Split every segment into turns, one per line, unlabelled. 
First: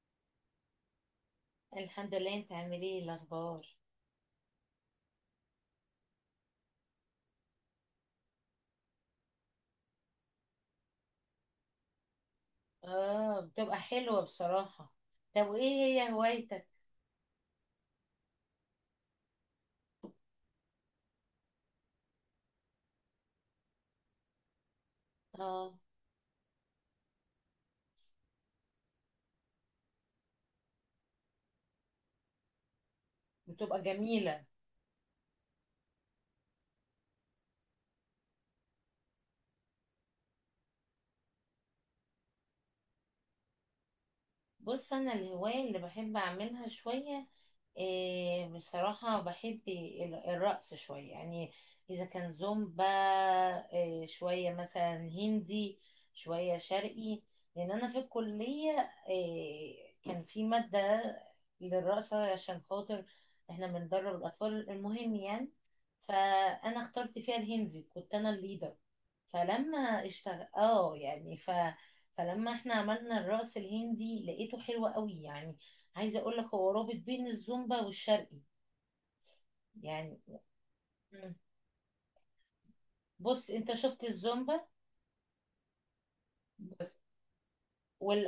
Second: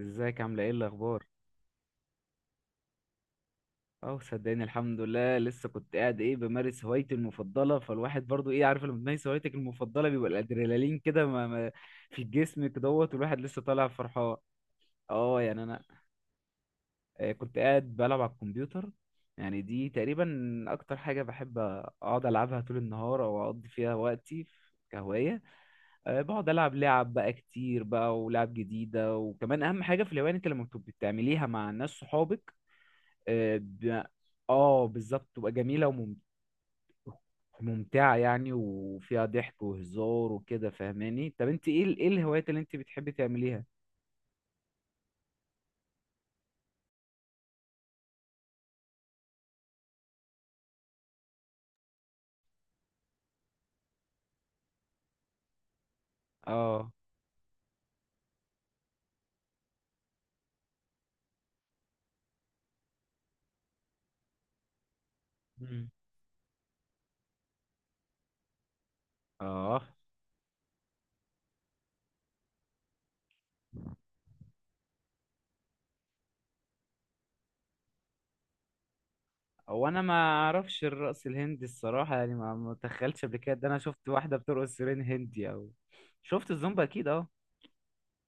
ازيك؟ عامله ايه؟ الاخبار؟
الحمد لله، انت عامل ايه؟ إيه الاخبار؟
اه صدقني الحمد لله، لسه كنت قاعد بمارس هوايتي المفضله، فالواحد برضو عارف لما تمارس هوايتك المفضله بيبقى الادرينالين كده ما ما في الجسم كدهوت، والواحد
اه،
لسه
بتبقى
طالع
حلوة
فرحان.
بصراحة.
اه
طب
يعني
وايه
انا
هي هوايتك؟
كنت قاعد بلعب على الكمبيوتر، يعني دي تقريبا اكتر حاجه بحب اقعد العبها طول النهار او اقضي فيها وقتي كهوايه.
اه،
أه، بقعد العب لعب بقى كتير بقى، ولعب جديده. وكمان اهم حاجه في الهوايه إن انت لما بتبقي بتعمليها مع ناس صحابك. اه
بتبقى
ده-
جميلة.
بالظبط تبقى جميله، وممتعه يعني، وفيها ضحك وهزار وكده، فاهماني؟ طب انت ايه ايه الهوايات اللي انت بتحبي تعمليها؟
بص، انا الهواية اللي بحب اعملها شوية إيه، بصراحة بحب الرقص شوية يعني. إذا كان زومبا إيه، شوية مثلا هندي، شوية
اه.
شرقي. لأن أنا في الكلية إيه، كان في مادة للرقصة عشان خاطر إحنا بندرب الأطفال، المهم يعني.
مم.
فأنا اخترت فيها الهندي، كنت أنا الليدر.
اه.
فلما اشتغل يعني فلما احنا عملنا الرقص الهندي، لقيته حلو قوي يعني. عايزه اقول لك، هو رابط بين الزومبا والشرقي
هو انا ما
يعني.
اعرفش الرقص
مم.
الهندي الصراحه، يعني ما اتخيلتش قبل
بص
كده. ده
انت
انا
شفت
شفت واحده
الزومبا
بترقص سيرين هندي او... شفت الزومبا،
بس،
اكيد اه.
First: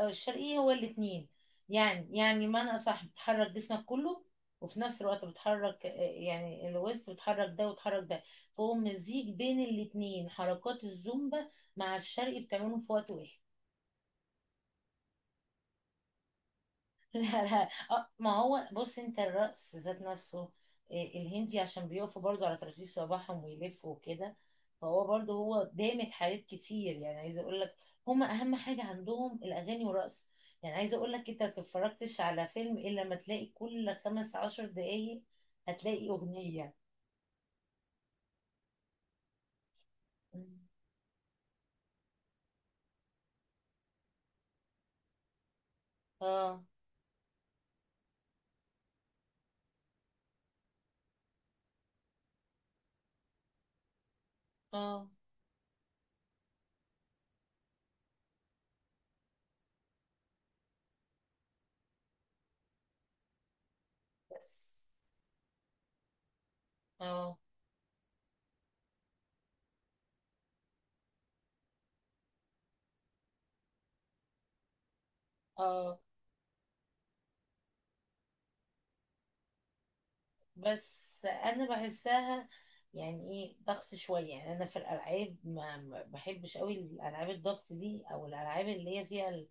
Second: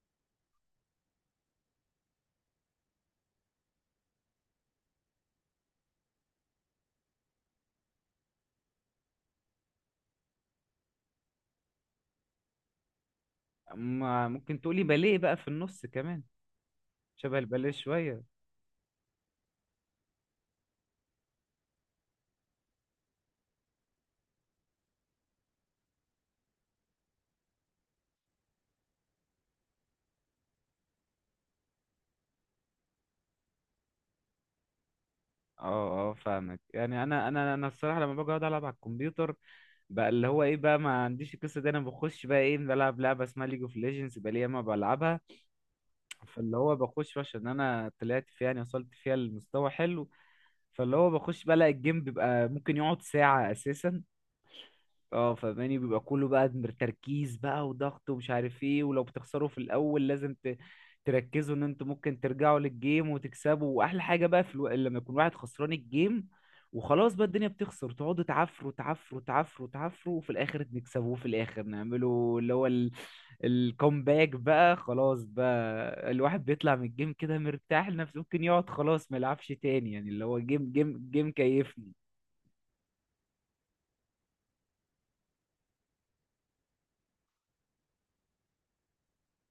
والشرقي هو الاتنين يعني، يعني معنى صح، بتحرك جسمك كله وفي نفس الوقت بتحرك، يعني الوسط بتحرك ده وتحرك ده. فهو مزيج بين الاتنين، حركات الزومبا مع الشرقي بتعملهم في وقت واحد.
ممكن تقولي باليه بقى في النص كمان؟
لا
شبه
لا،
الباليه
اه،
شويه.
ما هو بص، انت الرقص ذات نفسه إيه، الهندي عشان بيقفوا برضو على طراطيف صباعهم ويلفوا وكده. فهو برضو هو دامت حاجات كتير يعني، عايزه اقول لك هما اهم حاجه عندهم الاغاني والرقص. يعني عايزه اقول لك، انت ما تتفرجتش على فيلم الا لما تلاقي كل خمس عشر دقايق هتلاقي
اه اه فاهمك.
اغنيه.
يعني انا انا الصراحه لما باجي اقعد العب على الكمبيوتر بقى، اللي هو
مم.
ايه بقى، ما عنديش القصه دي. انا بخش بقى بلعب لعبه اسمها ليج اوف ليجندز بقى، لي ياما بلعبها. فاللي
اه،
هو بخش عشان انا طلعت فيها، يعني وصلت فيها لمستوى حلو. فاللي هو بخش بقى الاقي الجيم بيبقى ممكن يقعد ساعه اساسا.
اه،
اه فاهماني؟ بيبقى كله بقى تركيز بقى وضغط، ومش عارف ايه. ولو بتخسروا في الاول لازم تركزوا ان انتوا ممكن ترجعوا للجيم وتكسبوا. واحلى حاجه بقى
بس،
لما يكون واحد خسران الجيم وخلاص بقى،
اه،
الدنيا بتخسر، تقعدوا تعفروا تعفروا تعفروا تعفروا، وفي الاخر نكسبوه، في الاخر نعملوا اللي هو الكومباك بقى. خلاص
اه،
بقى الواحد بيطلع من الجيم كده مرتاح لنفسه، ممكن يقعد خلاص ما يلعبش تاني، يعني اللي هو جيم جيم
بس
جيم
انا
كيفني.
بحسها، يعني ايه ضغط شويه يعني. انا في الالعاب ما بحبش قوي الالعاب الضغط دي، او الالعاب اللي هي فيها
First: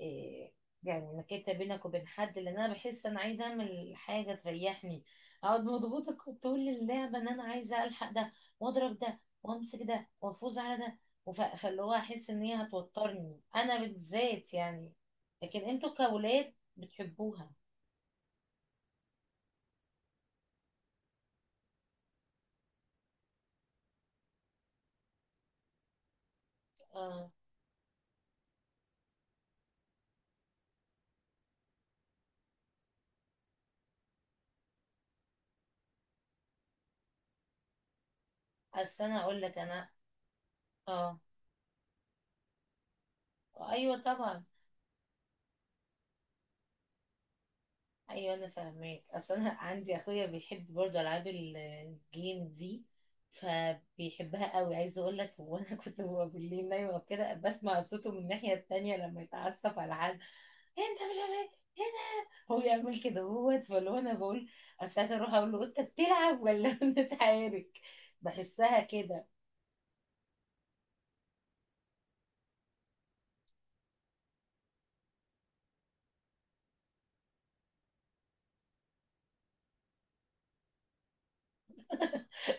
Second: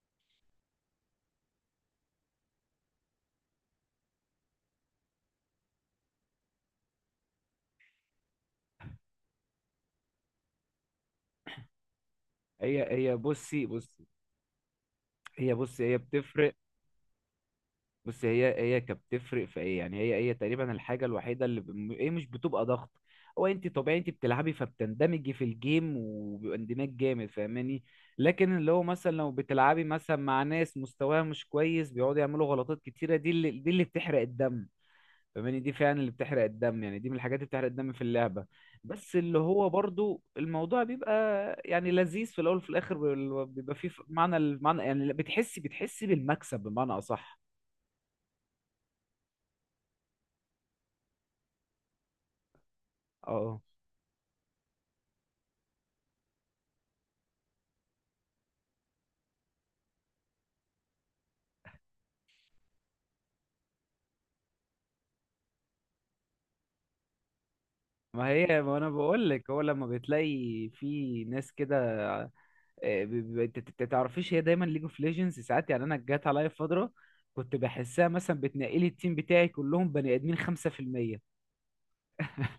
إيه، يعني نكته بينك وبين حد، لان انا بحس انا عايزه اعمل حاجه تريحني. اقعد مضغوطه طول اللعبه ان انا عايزه الحق ده، واضرب ده وامسك ده وافوز على ده. فاللي هو، احس ان هي
هي هي
هتوترني
بصي
انا
بصي
بالذات يعني.
هي
لكن
بصي
انتوا
هي
كولاد
بتفرق.
بتحبوها.
بص، هي كانت بتفرق في ايه، يعني هي تقريبا الحاجه الوحيده اللي هي مش بتبقى ضغط. هو انت طبيعي انت بتلعبي فبتندمجي في الجيم وبيبقى اندماج جامد،
اه،
فاهماني؟ لكن اللي هو مثلا لو بتلعبي مثلا مع ناس مستواها مش كويس، بيقعدوا يعملوا غلطات كتيره، دي اللي، دي اللي بتحرق الدم، فاهماني؟ دي فعلا اللي بتحرق الدم، يعني دي من الحاجات اللي بتحرق الدم في اللعبه.
اصل
بس
انا
اللي
اقول لك
هو
انا،
برضو الموضوع بيبقى
اه،
يعني لذيذ في الاول، وفي الاخر بيبقى فيه
ايوه
معنى،
طبعا.
المعنى يعني بتحسي بالمكسب بمعنى اصح.
ايوه انا فاهماك، اصل انا عندي اخويا بيحب برضه العاب الجيم دي،
اه،
فبيحبها قوي. عايزه اقول لك، وانا كنت ببقى بالليل نايمه وكده، بسمع صوته من الناحيه التانية لما يتعصب على حد: "إيه انت مش عارف ايه هنا، هو يعمل كده هو". فاللي هو انا بقول ساعات اروح اقول له: انت بتلعب ولا بنتعارك؟
ما هي ما
بحسها
انا
كده.
بقول لك، هو لما بتلاقي في ناس كده، آه، ب- تعرفيش، هي دايما ليج اوف ليجندز، ساعات يعني انا جات عليا فتره كنت بحسها مثلا بتنقلي التيم بتاعي كلهم بني ادمين 5%.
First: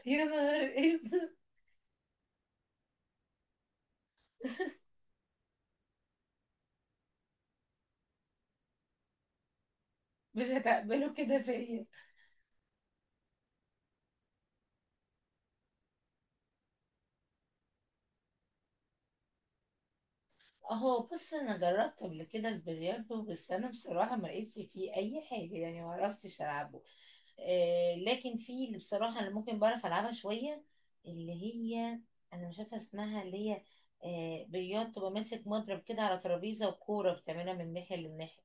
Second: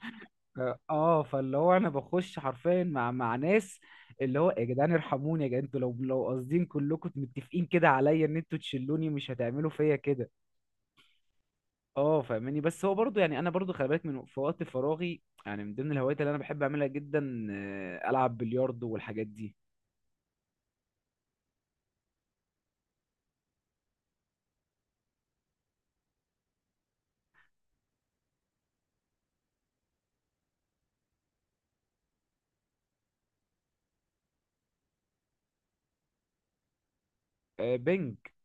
يا نهار
اه
اسود،
فاللي هو انا بخش حرفيا مع ناس، اللي هو يا جدعان ارحموني، يا جدعان انتوا لو قاصدين كلكم متفقين كده عليا ان انتوا تشلوني، مش هتعملوا فيا كده.
مش هتقبله كده فيا.
اه فاهماني؟ بس هو برضو يعني انا برضو خلي بالك، من في وقت فراغي يعني من ضمن الهوايات اللي انا بحب اعملها جدا، العب بلياردو والحاجات دي.
اهو، بص انا جربت قبل كده البلياردو، بس انا بصراحه ما لقيتش فيه اي حاجه يعني، ما عرفتش العبه. آه، لكن في اللي بصراحه انا ممكن بعرف العبها شويه، اللي هي، انا مش عارفه اسمها، اللي هي، آه، بلياردو، تبقى ماسك مضرب كده على ترابيزه وكوره بتعملها من ناحيه
بينج.
للناحيه.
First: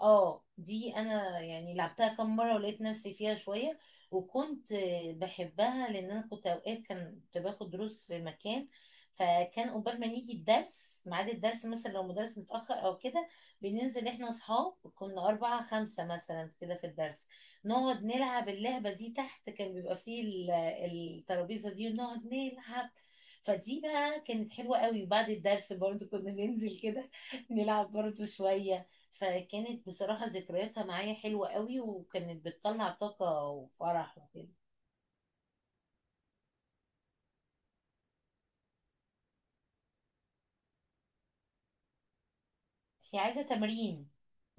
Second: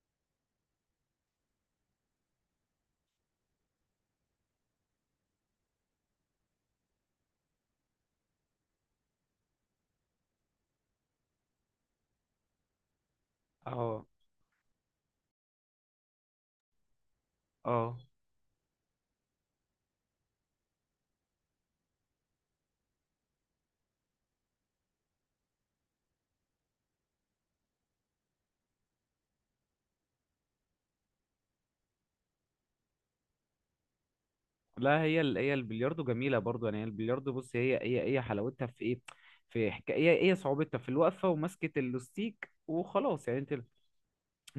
اه، دي انا يعني لعبتها كام مره ولقيت نفسي فيها شويه. وكنت بحبها لان انا كنت اوقات كنت باخد دروس في مكان. فكان قبل ما يجي الدرس ميعاد الدرس، مثلا لو مدرس متاخر او كده،
اه
بننزل احنا اصحاب، كنا اربعه خمسه مثلا كده في الدرس،
اه.
نقعد نلعب اللعبه دي تحت. كان بيبقى فيه الترابيزه دي ونقعد نلعب. فدي بقى كانت حلوة قوي، بعد الدرس برضو كنا ننزل كده نلعب برضو شوية. فكانت بصراحة ذكرياتها معايا حلوة قوي، وكانت بتطلع طاقة وفرح وكده.
لا، هي البلياردو جميله برضو، يعني هي البلياردو بص، هي حلاوتها في ايه، في حكايه هي صعوبتها في الوقفه ومسكه اللوستيك،
هي
وخلاص يعني
عايزة
انت...
تمرين،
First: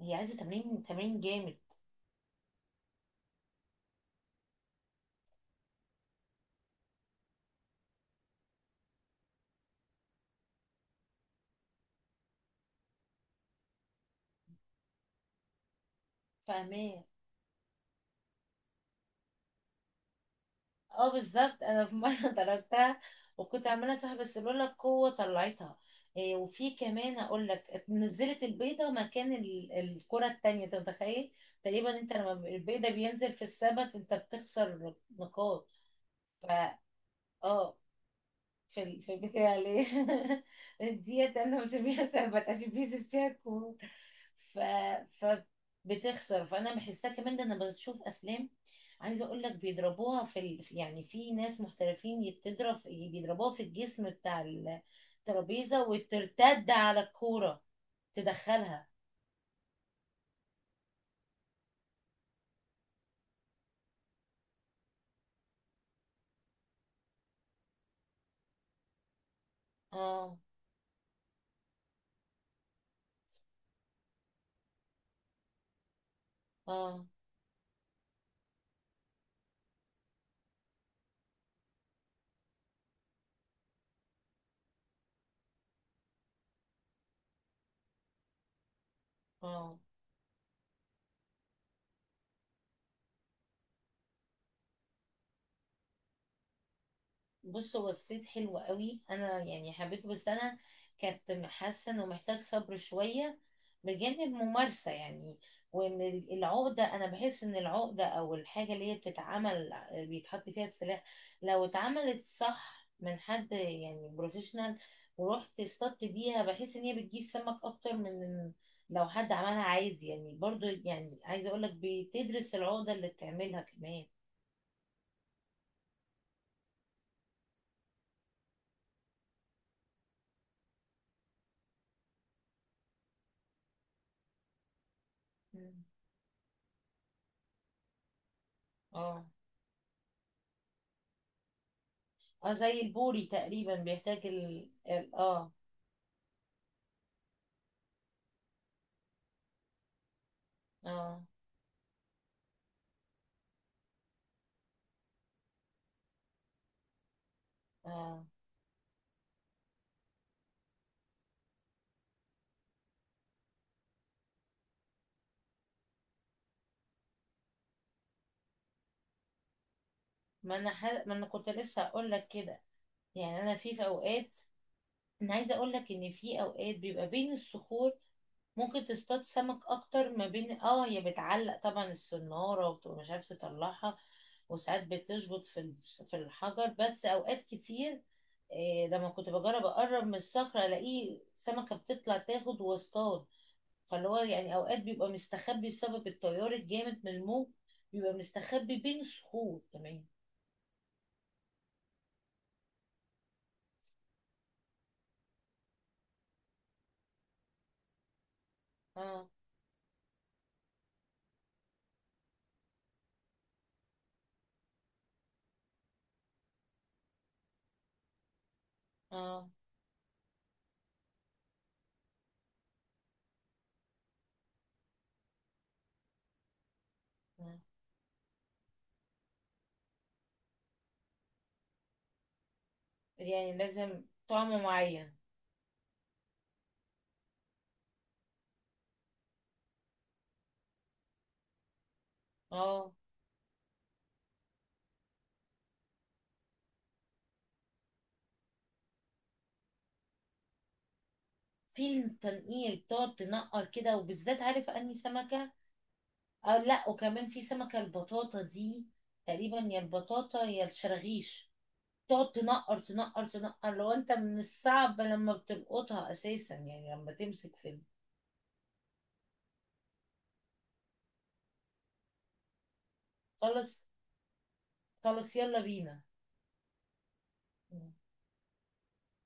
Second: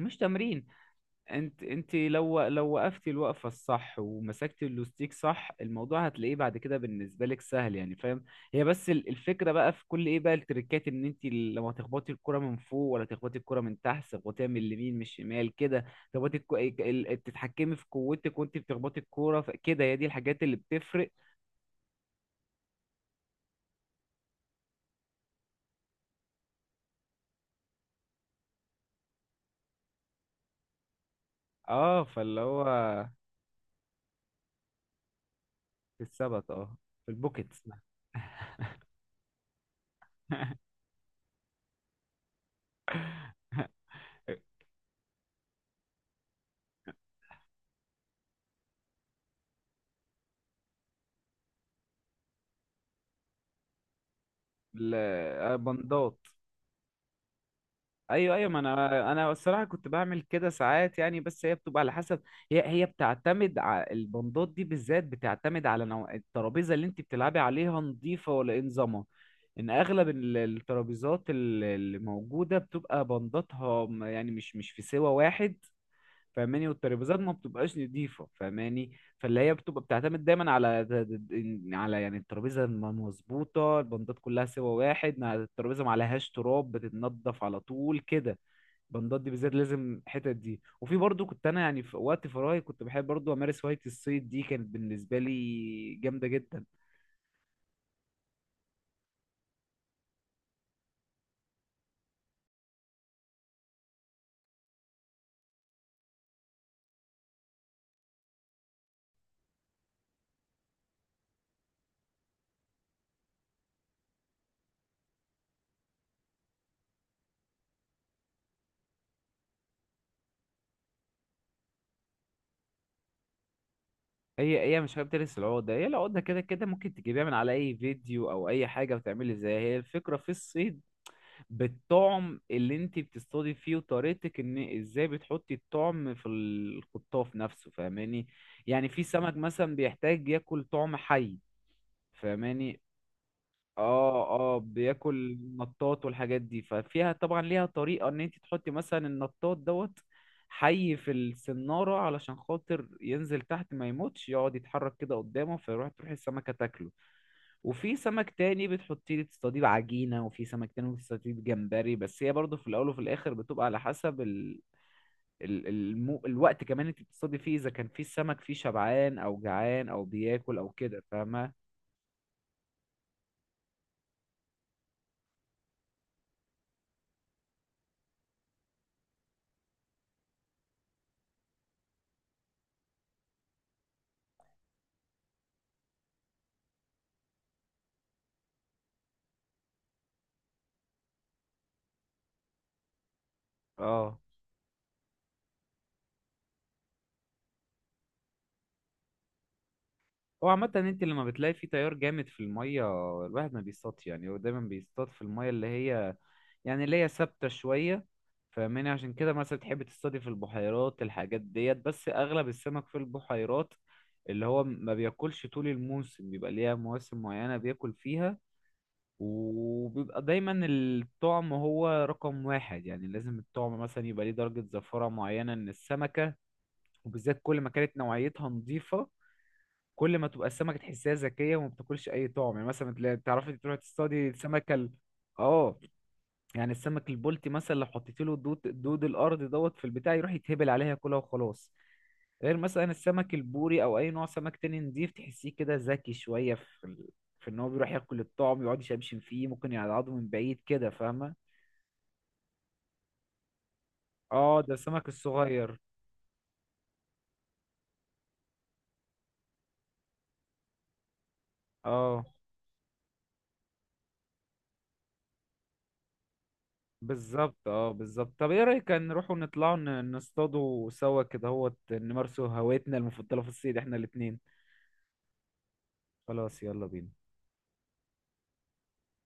هي عايزة
تمرين.
تمرين، تمرين جامد.
انت لو وقفتي الوقفه الصح ومسكتي اللوستيك صح، الموضوع هتلاقيه بعد كده بالنسبه لك سهل يعني، فاهم؟ هي بس الفكره بقى في كل ايه بقى، التريكات، ان انت لما تخبطي الكره من فوق، ولا تخبطي الكره من تحت، تخبطيها من اليمين، من الشمال كده، تخبطي
فاهماه.
تتحكمي في قوتك وانت بتخبطي الكوره. كده هي دي الحاجات اللي بتفرق.
اه بالظبط، انا في مرة ضربتها، وكنت عمالة صاحب، بس لولا القوة طلعتها. إيه، وفي كمان اقول لك، نزلت البيضة مكان الكرة التانية، انت متخيل؟ تقريبا
اه
انت لما
فاللي هو
البيضة بينزل في السبت انت بتخسر نقاط.
في السبت، اه،
فا
في البوكيتس.
اه، في في البيت العيلية ديت أنا بسميها سهبت عشان بينزل فيها الكورة. ف... فبتخسر، فأنا بحسها كمان. ده أنا بشوف أفلام، عايزة أقول لك بيضربوها يعني في ناس محترفين بتضرب بيضربوها في الجسم بتاع الترابيزة،
بندات.
وترتد على الكورة
ايوه ايوه، ما
تدخلها.
انا انا الصراحه كنت بعمل كده ساعات يعني، بس هي بتبقى على حسب. هي بتعتمد على البندات دي بالذات، بتعتمد على نوع الترابيزه اللي انت بتلعبي عليها، نظيفه ولا ايه نظامها. ان اغلب
اه.
الترابيزات اللي موجوده بتبقى بنداتها يعني مش في سوى واحد، فاهماني؟
اه.
والترابيزات ما بتبقاش نضيفة، فاهماني؟ فاللي هي بتبقى بتعتمد دايما على د- على يعني الترابيزة ما مظبوطة البندات كلها سوا واحد، الترابيزة ما عليهاش تراب، بتتنضف على طول كده البندات دي بالذات
اه،
لازم، الحتت دي. وفي برضو كنت انا يعني في وقت فراغي كنت بحب برضو امارس هواية الصيد، دي كانت بالنسبة لي جامدة جدا.
بص هو الصيد حلو قوي، انا يعني حبيته، بس انا كنت حاسه انه محتاج صبر شويه بجانب ممارسه يعني. وان العقده، انا بحس ان العقده او الحاجه اللي هي بتتعمل بيتحط فيها السلاح، لو اتعملت صح من حد يعني بروفيشنال، ورحت اصطدت بيها، بحس ان هي بتجيب سمك اكتر من لو حد عملها عادي يعني. برضو يعني عايزه اقول لك، بتدرس العقده اللي بتعملها كمان.
هي مش حابب تلبس العقدة، هي العقدة كده كده ممكن تجيبيها من على اي فيديو او اي حاجة وتعملي زيها. هي الفكرة في الصيد بالطعم اللي انت بتصطادي فيه، وطريقتك ان ازاي بتحطي
مم.
الطعم في الخطاف نفسه، فاهماني؟ يعني في
اه،
سمك مثلا بيحتاج ياكل طعم حي،
اه، زي
فاهماني؟
البوري تقريبا، بيحتاج
اه، اه، بياكل
اه.
النطاط والحاجات دي، ففيها طبعا ليها طريقة، ان انت تحطي مثلا النطاط دوت حي في
اه،
السنارة علشان خاطر ينزل تحت ما يموتش، يقعد يتحرك كده قدامه فيروح تروح السمكة تاكله. وفي
اه،
سمك تاني بتحطيه تصطاديه بعجينة، وفي سمك تاني بتصطاديه بجمبري. بس هي برضه في الأول وفي الآخر بتبقى على حسب الوقت كمان انت بتصطادي فيه، إذا كان في السمك فيه شبعان أو جعان أو بياكل أو كده،
ما انا كنت
فاهمة؟
لسه هقول لك كده، يعني انا في اوقات، انا عايزه اقول لك ان في اوقات بيبقى بين الصخور، ممكن تصطاد سمك اكتر ما بين، اه هي بتعلق طبعا السناره وبتبقى مش عارفه تطلعها، وساعات بتشبط في في الحجر، بس اوقات كتير إيه لما كنت بجرب اقرب من الصخره، الاقي سمكه بتطلع تاخد واصطاد. فاللي هو
اه.
يعني اوقات بيبقى مستخبي بسبب التيار الجامد من الموج، بيبقى مستخبي بين الصخور كمان.
هو عامة انت لما بتلاقي في تيار جامد في المية الواحد ما بيصطادش، يعني هو دايما بيصطاد في المية اللي هي يعني اللي هي ثابتة شوية، فاهماني؟ عشان
اه.
كده مثلا تحب تصطادي في البحيرات الحاجات ديت، بس اغلب السمك في البحيرات اللي هو ما بياكلش طول الموسم، بيبقى ليها مواسم معينة بياكل فيها.
اه.
وبيبقى دايما الطعم هو رقم واحد، يعني لازم الطعم مثلا يبقى ليه درجة زفرة معينة من السمكة، وبالذات
آه.
كل ما كانت نوعيتها نظيفة. كل ما تبقى السمكه تحسها ذكيه وما بتاكلش اي طعم، يعني مثلا تعرفي
يعني
تروحي
لازم
تصطادي
طعم
السمكه
معين.
اه، يعني السمك البلطي مثلا لو حطيت له دود، دود الارض دوت في البتاع، يروح يتهبل عليها ياكلها وخلاص. غير مثلا
اه،
السمك البوري او اي نوع سمك تاني نضيف، تحسيه كده ذكي شويه في ان هو بيروح ياكل الطعم يقعد يشمشم فيه، ممكن يقعده من بعيد كده، فاهمه؟
في التنقيل بتقعد تنقر كده، وبالذات
اه،
عارف
ده
اني
السمك
سمكة.
الصغير.
اه، لا، وكمان في سمكة البطاطا دي، تقريبا يا البطاطا يا الشراغيش،
اه
تقعد تنقر تنقر تنقر، لو انت من الصعب لما بتلقطها اساسا، يعني لما تمسك
بالظبط،
في.
اه بالظبط. طب ايه رأيك نروحوا نطلعوا نصطادوا سوا كده، هو نمارسوا هوايتنا المفضلة في الصيد
خلاص،
احنا الاتنين؟
خلاص يلا بينا.
خلاص يلا بينا.